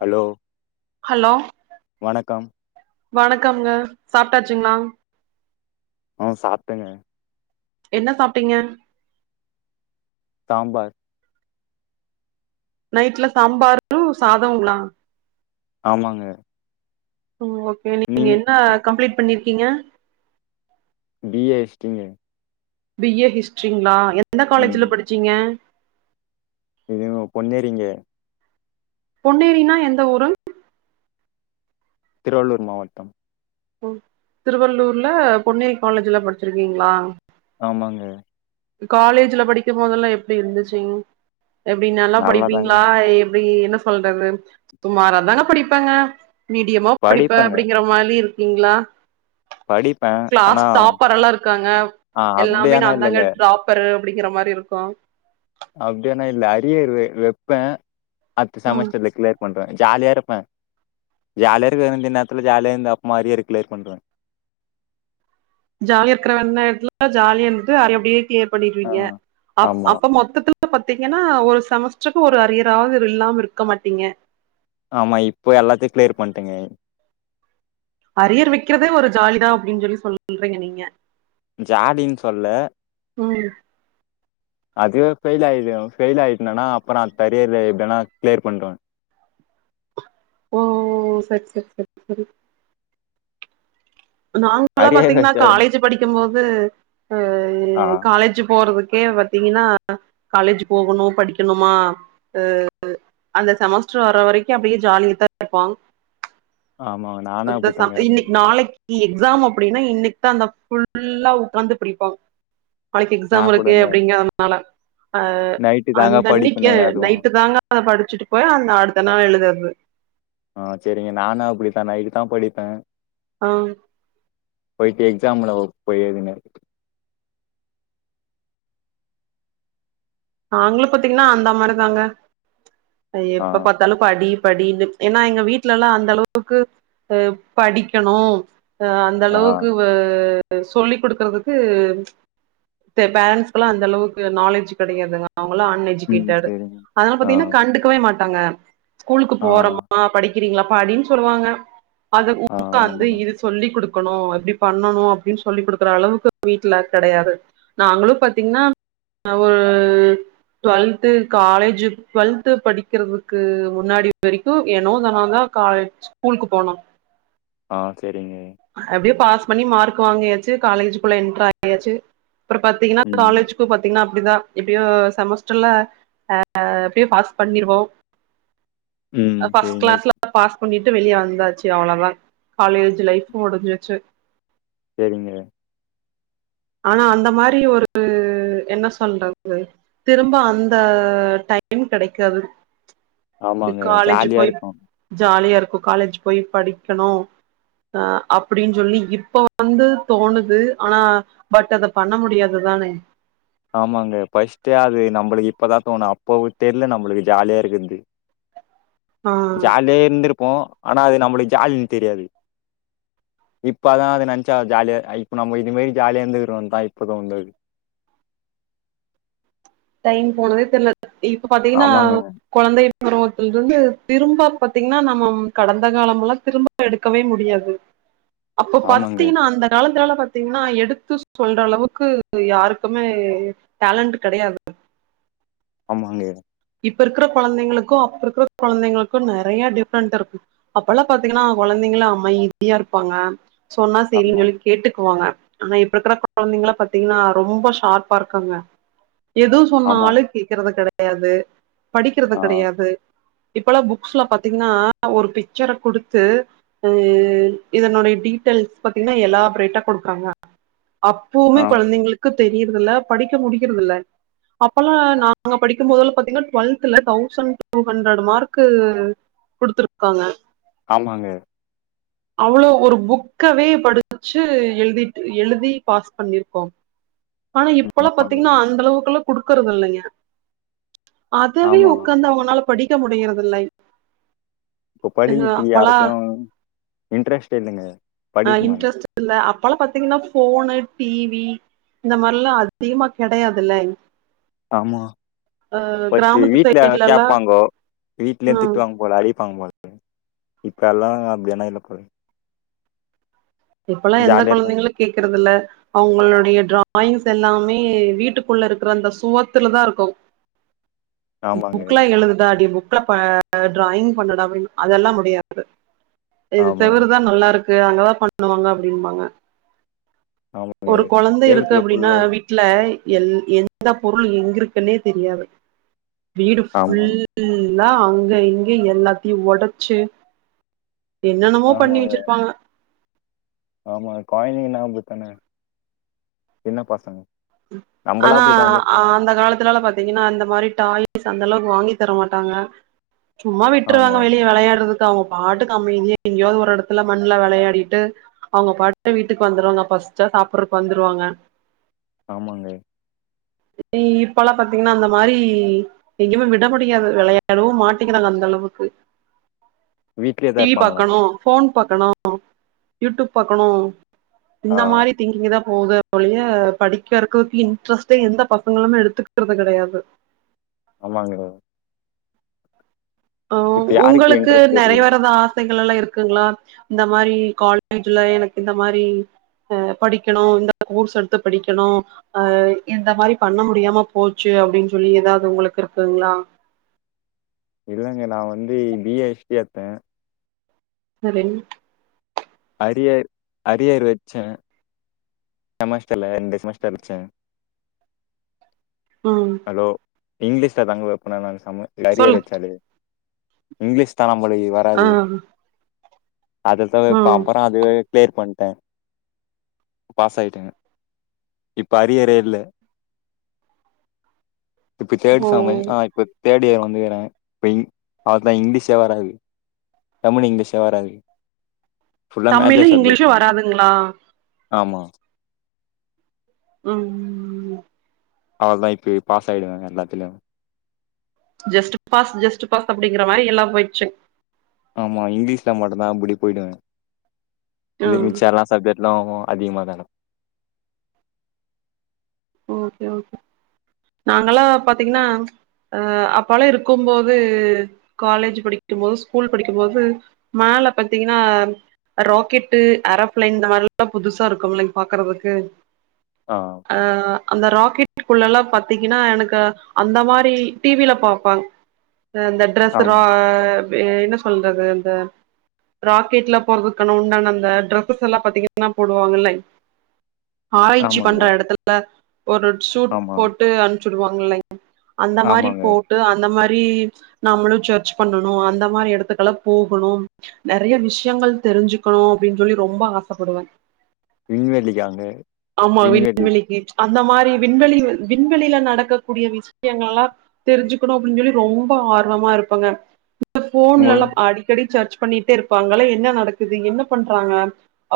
Hello hello வணக்கம் வணக்கம்ங்க சாப்ட்டாச்சுங்களா ஆ சாப்டங்க என்ன சாப்ட்டீங்க சாம்பார் நைட்ல சாம்பரு சாதோங்களா ஆமாங்க ம் ஓகே நீங்க என்ன கம்ப்ளீட் பண்ணிருக்கீங்க பி ஏ ஹிஸ்டரிங்க பி ஏ ஹிஸ்டரிங்களா எந்த காலேஜ்ல ம் படிச்சீங்க இதுவு பொன்னேரிங்க பொன்னேரின்னா எந்த ஊருங் திருவள்ளூர் மாவட்டம் ஓ திருவள்ளூர்ல பொன்னேரி காலேஜ்ல படிச்சிருக்கீங்களா ஆமாங்க காலேஜ்ல படிக்கும் போது தெல்லா எப்படி இருந்துச்சுங் எப்டி நல்லா நல்லாதாங்க படிப்பீங்களா எப்டி என்ன சொல்றது சுமாராதாங்க படிப்பங்க மீடியமா படிப்பே படிப்பேங்க அப்டிங்கற மாரி இரு ங்ளா படிப்பே க்ளாஸ் ஆனா டாப்பரெல்லா இருக்காங்க ஆ எல்லாமே அப்டியானா நாந்தாங்க இல்லங்க டாப் பரு அப்டிங்கிற மாரிருக்கு அப்டி யொன்னுயில்ல அரியரு வெ வெப்பே அட்த்த ம் செமஸ்டர்ல க்ளியிர் பண்றே ஜாலியா இருப்பே ஜாலியா இருக்க வேண்டிய இந்த நேர்த்துல ஜாலியா இந் அப் மாரியே க்ளியர் பண்றே ஜாலி இருக்கிற வேண் நேர்த்துல ஜாலியிருந்துட்டு அத அப்டியே க்ளியர் ஆ பண்ணிருவீங்க அப் ஆமா அப்ப மொத்தத்து [inaudible] பாத்தீங்கன்னா ஒரு செமஸ்ட்ருக்கு ஒரு அரியராவ்து இல்லாம இருக்க மாட்டீங்க ஆமா இப்ப எல்லாத்தையு க்ளியர் பண்டங்கே அரியர் வெக்கிறதே ஒரு ஜாலிதா அப்டின் சொல்லி சொல்றீங்க நீங்க ஜாலின் சொல்ல ம் அதுவே ஃபெயிலாய்டு ஃபெயல் ஆயிட்னனா அப்றோ அட்த்த அரியர்ல எப்டினா க்ளியர் பண்ருவே ஓ செர் செர் செரி செரி நாங்கெல்லா அரியர் பாத்தீங்ன்னா வச்சா காலேஜ் படிக்கும்போது அ இ ஆ காலேஜ்ஜு போறதுக்கே பா்த்தீங்கன்னா காலேஜ்ஜு போகணு படிக்கணுமா அ அந்த செமஸ்டர் வர்ற வரைக்கு அப்டியே ஜாலியத்தா இருப்பாங் ஆமா நானும் இந்த சம் அப்படித்தாங்க இருப்பேன். இன்னைக் நாளைக் கி எக்ஸாம் அப்டின்னா இன்னைக் தா அந்த ஃபுல்லா உக்காந்து படிப்பா நாளைக்கு எக்ஸாம் நான் இருக்கு கூடங்க அப்டிங்கறதுனால அ நைட்டு தாங்க அந்த அன்னைக்கு படிப்பேனே அதுவும். நைட்டு தாங்க அத படிச்சிட்டு போய் அந்த அடுத்த நாளு எழுதறது ஆ செரிங்க நானு அப்டித்தா நைட்டுதா படிப்பே ஆ போயிட்டு எக்ஸாம்ல போயி எழுதுனே நாங்களு பாத்தீங்கன்னா அந்த மாரிதாங்க ஆ, எப்ப பாத்தாலு படி படினு ஏனா எங்க வீட்ல எல்லா அந்தளவுக்கு அ படிக்கணு அந்த ஆ. அளவுக்கு சொல்லிக் குடுக்குறதுக்கு பே பேரண்ஸ்க்கெல்லா அந்த அளவுக்கு நாலேஜ் கெடயாதுங்க அவுங்கெல்லா அன் ம். எஜுகேட்டர் சரிங்க. அதனால ஆ, பாத்தீங்கன்னா கண்டுக் கவே மாட்டாங்க ஸ்கூலுக்கு ஆ, போறோமா படிக்கிறீங்ளா படின் சொல்லுவாங்க அது ஆ. உக்காந்து ஆமாங்க. இது சொல்லி் குடுக்கணு எப்டி பண்ணணு அப்டின் சொல்லி் குடுக்குற அளவுக்கு வீட்ல கெடையாது நாங்களு பாத்திங்ன்னா ஒரு டுவெல்த்து காலேஜ்ஜு ம். டுவெல்த் படி க்கிறதுக்கு முன்னாடி வரைக்கு ஏனோ தானோந்தா காலேஜ் ஸ்கூலுக்கு போனோ ஆ சேரிங்க அப்டியே பாஸ் பண்ணி மார்க் வாங்கியாச்சி காலேஜ்க்குள்ள என்ட்ரு ஆயாச்சி அப்றோ பாத்தீங்கன்னா ம், காலேஜுக்கு பாத்தீங்ன்னா அப்டித்தா எப்டியோ செமஸ்டர்ல அ எப்டியோ பாஸ் பண்ணிருவோ ம். அ ஃபஸ்ட் சரிங்க, க்ளாஸ்ல பாஸ் பண்ணிட்டு வெளிய வந்தாச்சி அவ்ளோதா காலேஜ் லைஃபு முடிஞ்சிருச்சி சேரிங்க ஆனா அந்த மாரி ஒரு என்ன சொல்றது திரும்ப அந்த டைம் கெடைக்காது இது ஆமாங்க. காலேஜ் ஜாலியா போய் இருக்கும். ஜாலியா இருக்கு காலேஜ் போய் படிக்கணு அ அப்டின் சொல்லி இப்ப வந்து தோனுது ஆனா பட் அத பண்ண முடியாது தானே ஆமாங்க ஃபஸ்ட்டே அது நம்பளுக் இப்பதா தோணு அப்போவு தெர்ல நம்முளுக்கு ஜாலியா இருக்கத்து ஆ ஜாலியா இருந்திருப்போ ஆனா அது நம்மளுக் ஜாலின் தெரியாது இப்பதா அது நென்ச்சா ஜாலியா இப்ப நம்ம இது மேரி ஜாலியா இருந்துக்கிறோன் தா இப்பதா வந்திருக்கு டைம் போனதே தெர்ல இப்ப பாத்தீங்கனா ஆமாங்க கொழந்தை பருவத்தில் இருந்து திரும்ப பாத்தீங்னா நம்மம் கடந்த காலம் எல்லா திரும்ப எடுக்கவே முடியாது அப்ப ஆமாங்க பத்தீங்கனா அந்த காலத்துல எல்லா பாத் தீங்னா எடுத்து சொல்ற அளவுக்கு யாருக்குமே டேலண்ட் கெடையாது ஆமாங்கே இப்ப இருக்கற கொழந்தைங்களுக்கு அப்ப இருக்கற கொழந்தைங்களுக்கு நெறைய டிஃப்ரெண்ட் இருக்கு அப்ப எல்லா பாத்தீங்கனா கொழந்தைங்கலா அமைதியா இருப்பாங்க சொன்னா செரின் ஆமா சொல்லி கேட்டுக்வாங்க ஆனா இப்ப இக்கிற கொழந்தைங்கள பாத்தீங்னா ரொம்ப ஷார்ப்பா இருக்காங்க எது ஆமா சொன்னாலு கேக்கறது கெடையாது படிக்கிறது ஆ கெடையாது இப்பெல்லா புக்ஸ்லா பாத்தீங்னா ஒரு பிச்சர குடுத்து உ எ எ இதனுடைய டீட்டெய்ல்ஸ் பாத்தீனா எல்லா ப்ரைட்டா குடுக்றாங்க அப்புமே ஆ கொழந்தைங்களுக் கு தெரியறது இல்ல படிக்க முடியிறதில்ல அப்பல்லா நாங்க படிக்கு போதெல்லா பாத்தீங்கனா டுவெல்த்ல தௌசண்ட் டூ ஹண்ட்ரட் மார்க்கு குடுத்துருக்காங்க ஆமாங்க அவ்ளோ ஒரு புக்கவே படிச்சி எழுதிட்டு எழுதி பாஸ் பண்ணிர்க்கோ ஆனா இப்பல்லா பாத்தீங்னா அந்த அளவுக்குளா குடுக்கறது இல்லைங்க அதவே ஆமா உக்காந்து அவங்கனால படிக்க முடியறதில்லை இப்ப படிக்கிறதுக்கு யாருக்கு இன்ட்ரெஸ்ட் இல்லங்க ஆ படிப்பு மேல இன்ட்ரெஸ்ட் இல்ல அப்பலா பாத்தீங்கனா ஃபோனு டி வி இந்த மார்லா அதிகமா கெடையாதில்ல ஆமா ஃபஸ்டு கிராமத்து வீட்ல சைடுலல்லா கேப்பாங்கோ வீட்ல ம் திட்டுவாங் போல அடிப்பாங் போல இப்பெல்லா அப்டியானா இல்ல தோழி இப்பல்லா எந்த ஜாலியா இருக்காங்க கொழந்தைங்களு கேக்கறது இல்ல அவுங்களுடைய டிராயிங்ஸ் எல்லாமே வீட்டுக்குள்ள இருக்கற அந்த சுவத்துல தா இருக்கு ஆமாங்க புக்லா எழுதுதா அப்டியே புக்ல ப அத டிராயிங் பண்ணலாமே அதெல்லா முடியாது இது ஆமா செவுருதா நல்லாருக்கு அங்கதா பண் ணுவாங்க அப்டிம்பாங்க ஆமா ஒரு கொழந்த இருக்கு அப்டினா வீ ட்ல எல் எந்த பொருள் எங்க இருக்கனே தெரியாது வீடு ஃபுல் ஆமா ல்லா அங்க இங்கயு எல்லாத்தியு ஒடச்சி என்னென்னமோ பண்ணி ஆமாங்க வச்சிருப்பாங்க ஆமா கொய்ந்தங்கனா அப்டித்தான சின்ன பசங்க நம்பளா ஆனா அப்டித்தா இருந்திருப்போ அந்த காலத்ல எல்லா பாத் தீங்கனா அந்த மாரி டாய்ஸ் அந்த அளவுக்கு வாங்கி தர மாட்டாங்க சும்மா ஆமா விட்டுருவாங்க வெளிய வெளையாடுறது அவங்க பாட்டுக்கு அமைதியா எங்கயோ ஒரு எடத்துல மண்ணுல வெளையாடிட்டு அவங்க பாட்டு வீட்டுக்கு வந்துடுவாங்க பஸ்ச்சா சாப்ர்றக்கு வந்துருவாங்க ஆமாங்க இ இப்பல்லாம் பாத்தீங்கன்னா அந்த மாரி எங்கயுமே விட முடியாது வெளையாடவும் மாட்டிக்கிறாங்க அந்த அளவுக்கு [inaudible] டீ இருப்பாங்களா பாக்கணும் ஃபோன் பாக்கணும் யூ டூப் பாக்கணும் ஆ இந்த மாரி திங்கிங் தா போத ஒளிய படிக் கறக்கும் தி இன்ட்ரெஸ்ட்டே எந்த பசங்களுமே எடுத்துக்கிறது கெடையாது ஆமாங்க இப்ப ம் யாருக்கு உங்களுக்கு இன்ட்ரெஸ்ட் நெறை இருக்கு வெரதா துகளலா இருக்குங்களா இந்த மாரி கால்லேஜ்ல எனக்கு இந்த மாரி அ படிக்கணும் இந்த கோர்ஸ் எடுத்து படிக்கணும் அ இந்த மாரி பண்ண முடியாம போச்சு அப்டின் சொல்லி ஏதாது ஒங்களுக் இருக்குங்ளா இல்லங்க நான் வந்து பி ஹச் டி எத்தேன் சரிங் அரியர் அரியர் வச்சேன் நமஸ்டர்ல ரெண்டு செமஸ்டர் வச்சேன் ம் லோ இங்கிலீஷ்ல தாங்க நாங்க ஒரு சம்மு சொல் அரியர் வச்சது இங்கிலீஷ் தா நம்மலுக்கு வர் ஆ அதுதவ் பா ம் அப்புறம் அதுவே கிளியர் பண்டேன் பாஸ் ஆயிட்டேன் இப்ப அரியரே இல்ல இப்ப ஓ கேட்டுச்சா மு ஆ இப்ப தேட் இயர் வந்துகுறேன் இப்ப இ அதான் இங்கிலீஷே வராது தமிழ் இங்கிலீஷே வராது ஃபுல்லா மேஜர் தமிழும் சப்ஜெக்ட் இங்கிலீஷும் தா வராதுங்ளா ஆமா ம் அவ்ளதா இப்பி பாஸ் ஆயிடுவேன் எல்லாத்துலயும் ஜஸ்ட் பாஸ் ஜஸ்ட்பாஸ் அப்டிங்கற மாரி எல்லாம் போயிடுச்சு ஆமா இங்கிலீஷ்ல மட்டும்தான் இப்டி போயிடுவேன் இது ம் மிச்ச எல்லா சப்ஜெட் லோமு அதிகமா தான ஓகே ஓகே நாங்கலா பாத்தீங்கன்னா அ அப்பலா இருக்கும்போது காலேஜ் படிக்கும்போது ஸ்கூல் படிக்கும்போது மல பாத்தீங்கன்னா ராக்கெட்டு ஏரோபிளைன் இந்த மாதிரி எல்லாம் புதுசா இருக்கும்ல பாக்குறதுக்கு ஆ அ ஆ அந்த ராக்கெட் குள்ள எல்லாம் பாத்தீங்கன்னா எனக்கு அந்த மாரி டி வி ல பாப்பாங் இந்த ட்ரெஸ் ரோ ஆமா என்ன சொல்றது இந்த ராக்கெட்லா போறதுக்கான உண்டான அந்த டிரெஸஸ் எல்லாம் பாத்தீங்கன்னா போடுவாங்கல்ல ஆராய்ச்சி ஆமாங்க பண்ற எடத்துல ஒரு சூட் ஆமா போட்டு அனுப்சிடுவாங்கல்லே அந்த மாரி ஆமாங்க போ டு அந்த மாரி நம்மளு சர்ச் பண்ணணு அந்த மாரி இடத்துக்கலா போகணு நெறய விஷயங்கள் தெரிஞ்சுக்கணு அப்டின் சொல்லி ரொம்ப ஆசைப்படுவ விண்வெளிக்காங்க ஆமா விண்வெளி விண்வெளிக்கி அந்த மாரி விண்வெளி விண்வெளில நடக்கக் கூடிய விஷயங்கள்லா தெரிஞ்சுக்கணு அப்டின் சொல்லி ரொம்ப ஆர்வமா இருப்பாங்க இந்த உங்களு ஃபோன்லல்லா அடி அடிக்கடி சர்ச் பண்ணிட்டே இருப்பாங்களே என்ன நடக்குது என்ன பண்றாங்க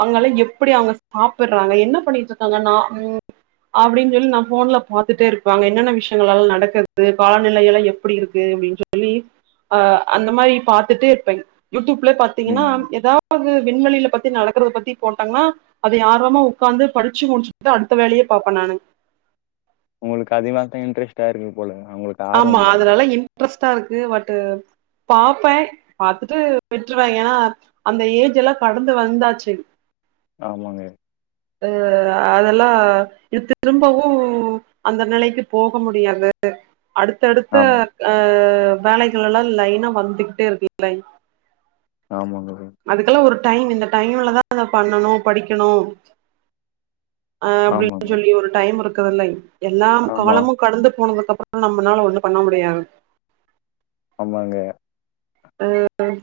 அவங்கல்லா எப்டி அவங்க சாப்டுறாங்க என்ன பண்ணிட்டு இருக்காங்க நா அப்டின் சொல்லி நா ஃபோன்ல பாத்துட்டே இருப்பாங்க என்னென்ன விஷயங்களா நடக்குது காலநிலையல்லா எப்டி இருக்கு அப்டின் சொல் ழி அந்த மாரி பாத்துட்டு இருப்பேங்க யூடியூப்ல பாத்தீங்கனா ம் எதா வது விண்வெளில பத்தி நடக்குறத பத்தி போட்டாங்கனா அத ஆர்வமா உக்காந்து படிச்சு முடிச்சுட்டுதா அடுத்த வேலய பாப்ப நானு உங்களுக்கு அதுதா இப்ப இன்ட்ரெஸ்டா இருக்கு போல அவங்களுக்கு ஆமா அதுனால இன்ட்ரெஸ்ட்டா இருக்கு பட்டு் பாப்பே பாத்துட்டு விட்ருவ ஏனா அந்த ஏஜ் எல்லா கடந்து வந்தாச்சு ஆமாங்க அ அதெல்லா இது திரும்பவு அந்த நிலைக்கு போக முடியாது அடுத்தடுத்த ஆமா அ வேலைகள் எல்லா லைனா வந்துகிட்டே இருக்கு ஆமாங்க அதுக்கெல்லா ஒரு டைம் இந்த டைம்லதா அத பண்ணணு படிக்கணு அ அப்டின் ஆமாங்க சொல்லி ஒரு டைம் இருக்குதுல்ல எல்லா ஆமா காலமு கடந்து போனதுக்கு அப்பற நம்மளால ஒன்னு பண்ண முடியாது ஆமாங்க ம்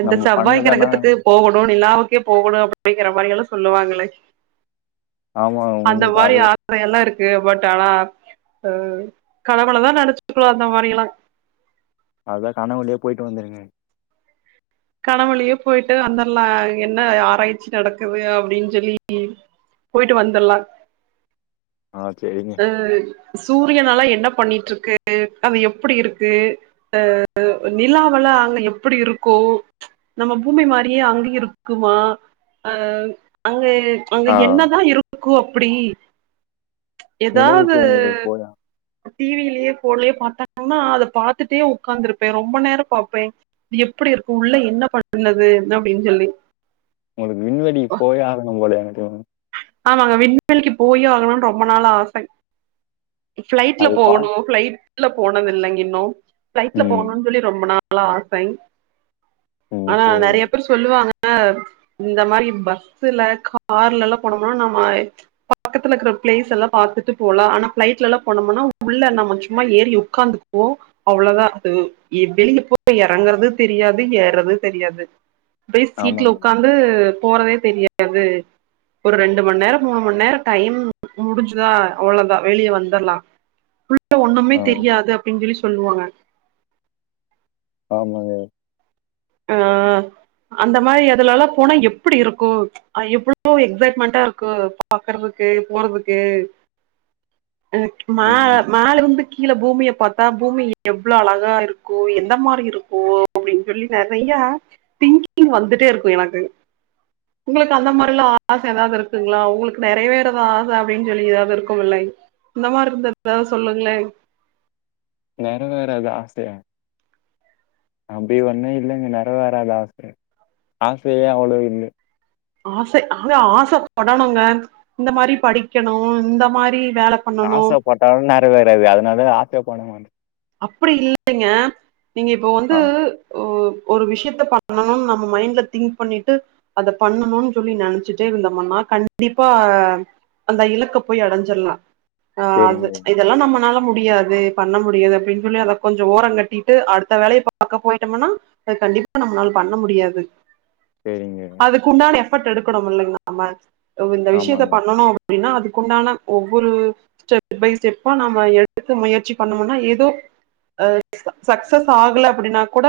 இந்த நம்ம செவ்வாய் பண்ணதானா கிரகத்துக்கு போகணு நிலாவுக்கே போகணு அப்டிங்கிற மாரி எல்லா சொல்லுவாங்களே ஆமா அந்த உங்களுக்கு மாரி அது அதுயெல்லா இருக்கு பட் ஆனா அ கனவுலதா நெனச்சுக்கனு அந்த மாரி எல்லா அதா கனவுலயே போய்ட்டு வந்துருங்க கனவுலயே போய்ட்டு வந்தர்லா என்ன ஆராய்ச்சி நடக்குது அப்டின் சொல்லி போய்ட்டு வந்துர்லா ஆ செரிங்க சூரியனாலா என்ன பண்ணிட்ருக்கு அது எப்டி இருக்கு அ நிலாவலா அங்க எப்டி இருக்கு நம்ம பூமி மாரியே அங்க இருக்குமா அ அங்க அங்க ஆ என்னதா இருக் கு அப்டி எதாது நிலவுக்கு உங்களுக்கு போயா டிவிலயே போன்லயே பாத்தாங்கனா அத பாத்துட்டே உக்காந்துருப்பே ரொம்ப நேர பாப்பே எப்டி இருக்கு உள்ள என்ன பண்ணது அப்டின் சொல்லி உங்களுக்கு விண்வெளி போயே ஆகணு போல எனக்கு [unintelligible] ஆமாங்க விண்வெளிக்கு போயே ஆகணுன் ரொம்ப நாளா ஆசை ஃபிளைட்ல அது பா போகணு ஃபிளைட்ல போனது இல்லைங்க இன்னு ஃபிளைட்ல ம். போகணுன் சொல்லி ரொம்ப நாளா ஆசை ம். ஆனா சரிங்க. நெறய பேர் சொல்லுவாங்க இந்த மாரி பஸ்ல கார்லல்லா போனம்னா நம்ம பக்கத்துல இருக்குற பிளேஸ் எல்லா பாத்துட்டு போலா ஆனா ஃபிளைட்லல்லா போனோம்னா உள்ள நம்ம சும்மா ஏறி உக்காந்துக்குவோ அவ்ளோதா அது இப்டினு போய் இறங்குறது தெரியாது ஏர்றது தெரியாது அப்டி சீட்ல ஆமாங்க. உக்காந்து போறதே தெரியாது ஒரு ரெண்டு மண் நேரம் மூணு மண் நேரம் டைம் முடிஞ்சுதா அவ்ளோதா வெளிய வந்தர்லா ஒண்ணுமே ஆமா. தெரியாது அப்டின் சொல்லி சொல்லுவாங்க ஆமாங்க அ அந்த மாரி அதுலல்லா போனா எப்டி இருக்கு அ எவ்ளோ எக்ஸைட்மெண்ட்டா இருக்கு பாக்குறதுக்கு போறதுக்கு எனக்கு மா ம். மேல இருந்து கீழ பூமிய பார்த்தா பூமி எவ்ளோ அழகா இருக்கு எந்த மாரி இருக்கு அப்டின்னு சொல்லி நறைய திங்கிங் வந்துட்டே இருக்கு எனக்கு உங்களுக்கு அந்த மாரில ஆச ஏதாவது இருக்குங்ளா உங்களுக்கு நிறைவேற தா ஆச அப்டின்னு சொல்லி ஏதாவது இருக்கு இல்லை இந்த மாரி இருந்த எதாவது சொல்லுங்ளே நெற வேறாத ஆசையா அப்டி ஒண்ணு இல்லைங்க நெற வேறாதா ஆசை ஆசையே அவ்ளோ இல்லை ஆசை ஆங்க ஆசப்படணுங்க இந்த மாரி படிக்கணு இந்த மாரி வேல பண்ணணு ஆச பட்டாலு நெறைவேறாது அதனால ஆச பட மாட்ட அப்டி இல்லைங்க நீங்க இப்போ வந்து ஆ ஓ ஒரு விஷயத்த பண்ணணும்னு நம்ம மைண்ட்ல திங்க் பண்ணிட்டு அத பண்ணணுன்னு சொல்லி நெனச்சுட்டே இருந்தோமன்னா கண்டிப்பா அந்த இலக்க போய் அடஞ்சிர்லா ஆ அது சரிங்க, இதெல்லா நம்மனால முடியாது பண்ண முடியாது அப்டின் சொல்லி அத கொஞ்ச ஓரம் கட்டிட்டு அடுத்த வேலைய பாக்க போயிட்டோமன்னா அது ண்டிப்பா நம்னால பண்ண முடியாது சேரிங்க அதுக்கு உண்டான எஃபர்ட் எடுக்கணும் இல்லைங்க நம்ம இந்த விஷயத்த ஆமாங்க. பண்ணணு அப்டின்னா அதுக்குண்டான ஒவ்வொரு ஸ்டெப் பை ஸ்டெப்பா நம்ம எடுத்து முயற்சி பண்ணோம்னா ஏதோ அ சக்சஸ் ஆகல அப்டின்னா கூட